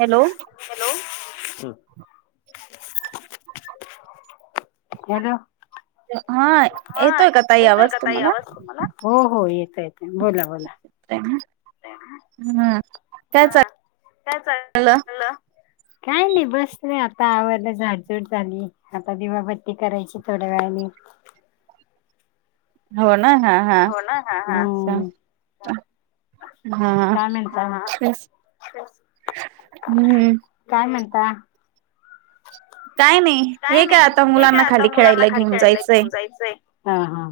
Hello hello, हं hello. हां, हा येतोय का ताई आवाज तुम्हाला. हो हो, येतय बोला. हां. हा, काय चाल चाललं. काही नाही बसले आता आवरल झाडझूड झाडझूड. आता दिवाबत्ती करायची थोड्या वेळाने हो ना हा हा अच्छा हम्म हा काय म्हणता तेच हम्म काय म्हणता? काय नाही. काय हे नाही आता हे मुलांना काय आता खाली मुलांना खेळायला खाली घेऊन खेळायला जायचंय घेऊन जायचंय हा हा.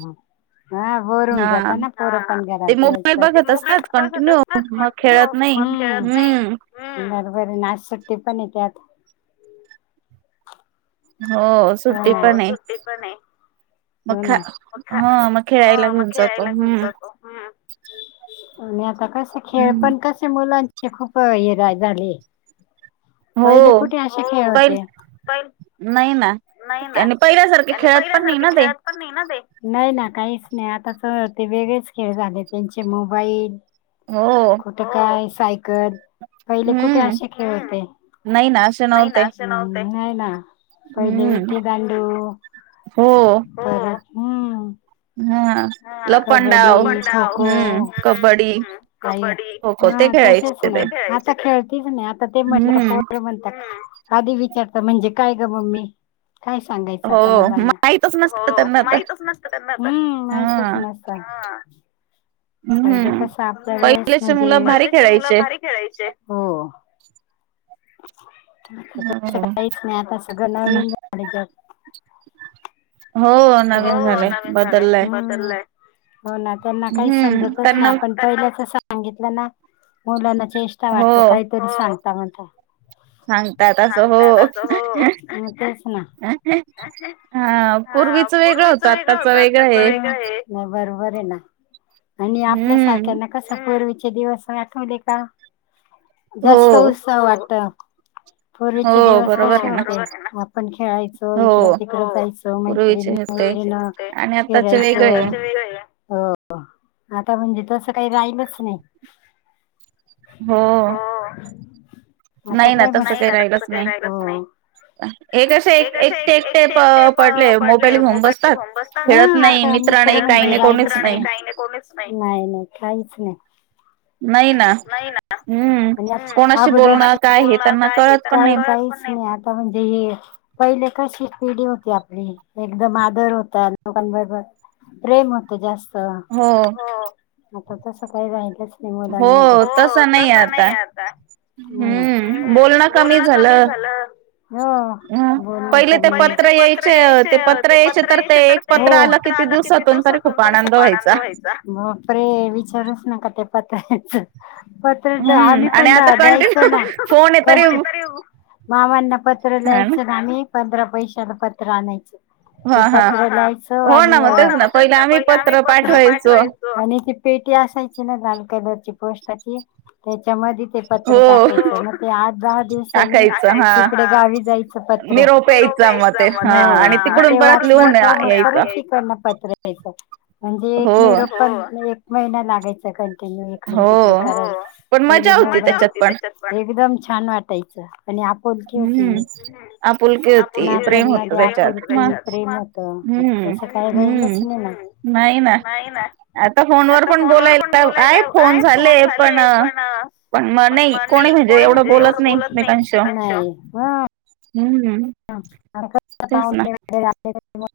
बोर होवून हा जाताना पोर पण घरात ते मोबाईल दिवसभर. ते बघत मोबाईल असतात बघत कंटिन्यू असतात मग कंटिन्यू. खेळत हम्म नाही कोण खेळत हम्म नाही बरोबर आहे ना सुट्टी पण आहे त्यात हो. सुट्टी पण हो आहे सुट्टी पण आहे. मग खा हा मग खेळायला घेऊन जातो हम्म हम्म आणि आता कसा खेळ हम्म पण तस त्या मुलांची हे खुप जाडी हाय. हो, खेळ हो पण होते. पहिले नाहि ना. आणि पहिल्यासारखे खेळत पण नाही ना ते. खेळत नाही ना ते. नाही ना, काहीच नाही. आताच ते वेगळेच खेळ झाले त्यांचे मोबाईल हो कुठे काय सायकल. पहिले कुठे हम्म असे खेळ होते. नाही ना असे नाही नव्हते ना असे न्हवते. नाही ना पहिले हम्म विटी दांडू. हो हम्म. परत. हम्म. हा कबड्डी खो लंपडाव. लपंडाव, खो हम्म, हम्म, कबड्डी. कबड्डी खो खो हा ते तसेच खेळायचे ते नाही आता खेळतीच नाही आता ते म्हटलं का हम्म पोर म हम्म, आधी विचारत म्हणजे काय ग मम्मी. काय सांगायचं हो आता मुलांना. माहितच नसत हो त्यांना तर माहितच नसत त्यांना तर. हम्म तच हा नसत. पहिले हम्म कस आपल्या वेळेस पहिलेचे म्हणजे, मुलं भारी पहिलाचे मुल खेळायचे भारी खेळायचे. हो. आता तस हो काहीच नाही आता सगळ नवीन झालय [unintelligible] हो नवीन सगळं झालय बदलय. हम्म हो ना त्यांना काही समजतच नाही आपण पहिल्याच सांगितल ना मुलांना चेष्टा हो वाटते काहीतरी सांगता म्हणतात. सांगतात अस हो. मग तेच ना हा हा पूर्वीच वेगळ तेच होत वेगळं आत्ताच वेगळ आहे. हम्म नाही बरोबर आहे ना, आणि आपल्या हम्म सारख्यांना कस पूर्वीचे दिवस आठवले का हो जास्त उत्साह वाटत. पूर्वीचे हो दिवस बरोबर कसे आहे ना होते हो आपण खेळायचो इकड हो तिकड जायचो मैत्रिणी पूर्वीचे होते पूर्वीचे वेगळे आणि आताचे फिरायचो आणि आताचे वेगळे आहेत. हो आता म्हणजे तस काही राहिलच नाही. हो. आता नाही ना काय तस मस् काही राहिलच नाही. हो एक असे एक एकटे एकटे पडले [unintelligible] मोबाईल घेऊन बसतात खेळत हा नाही, मित्र नाही, काही नाही कोणीच नाही. कोणीच नाही नाही नाही काहीच नाही. [inaudible] नाही ना हम्म आणि कोणाशी अगोदर बोलणार काय हे त्यांना काय हे कळत त्यांना पण काही नाही. काहीच नाही. नाही आता म्हणजे ही पहिले कशी पिढी होती आपली ही‌. एकदम आदर होता लोकांबरोबर प्रेम होत जास्त. हो आता तस काही राहिलच नाही हो मुलांमध्ये. तसं नाही आता हो ना हम्म बोलणं हम्म बोलण कमी झालं झाल हो ह बोलण पहिले ते कमी झा पत्र यायचे ते पत्र यायचे तर ते एक पत्र आल किती दिवसातून तरी खूप आनंद व्हायचा. बापरे विचारुच नका त्या पताकांच. पत्र तर हम्म आम्ही आणि पण आता द्यायचो कंटिन्यू ना. फोन आहे तरी मामांना पत्र लिहायचो ना आम्ही पंधरा पैशाला पत्र आणायचो. हा ते हा पत्र लिहायच हो ना आणि मग तेच ना पहिलं आम्ही पत्र पाठवायचो आणि ती पेटी असायची ना लाल कलरची पोष्टाची त्याच्यामध्ये ते पत्र हो टाकायच मग ते आठ दहा दिवसनी टाकायचं हा तिकडे गावी जायच. पत्र निरोप हो यायचा मग ते हा आणि तिकडून ते परत वाचल लिहून का मग यायचं परत तिकडन पत्र यायच म्हणजे हो एक निरोप पण एक महिना लागायचा कंटिन्यू इकडून हो तिकड करायच पण पहिले होती मजा त्याच्यात पण एकदम छान वाटायच. आणि आपूलकी होती हम्म आपुलकी होती प्रेम होत नात्यांमध्ये त्याच्यात आपूलकी. मग की प्रेम होत आता हम्म तस काय राहिलच हम्म नाही ना. नाही ना आता फोनवर पण बोलायला आहे फोन झाले पण पण मग नाही कोणी याच्या एवढ बोलत नाही ते [unintelligible] हम्म तेच ना [unintelligible]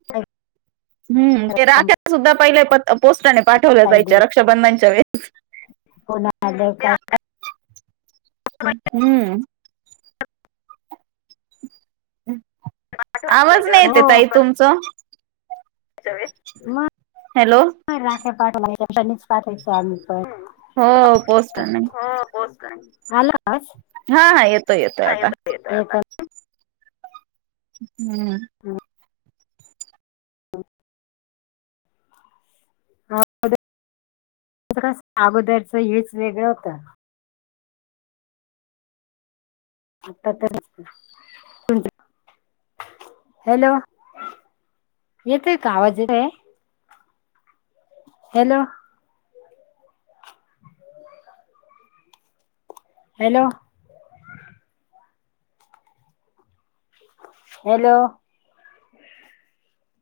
हम्म ते राख्या सुद्धा पहिल्या पोस्टाने पाठवल्या काही जायच्या रक्षाबंधनच्या वेळेस. हो ना अग काय. हम्म आवाज नाही येतय हो. ताई तुमचा? मग हॅलो राख्या पाठवायच [unintelligible] तर पाठयचो आम्ही पण हो पोस्टाने आला आवाज? हा हा येतोय येतोय आता. येतय अता. हम्म. हम्म. हा [unintelligible] अगोदरच हेच वेगळं होत. आता तर [unintelligible] हॅलो येतोय का? आवाज येतय? हॅलो. [inaudible] हॅलो. हॅलो.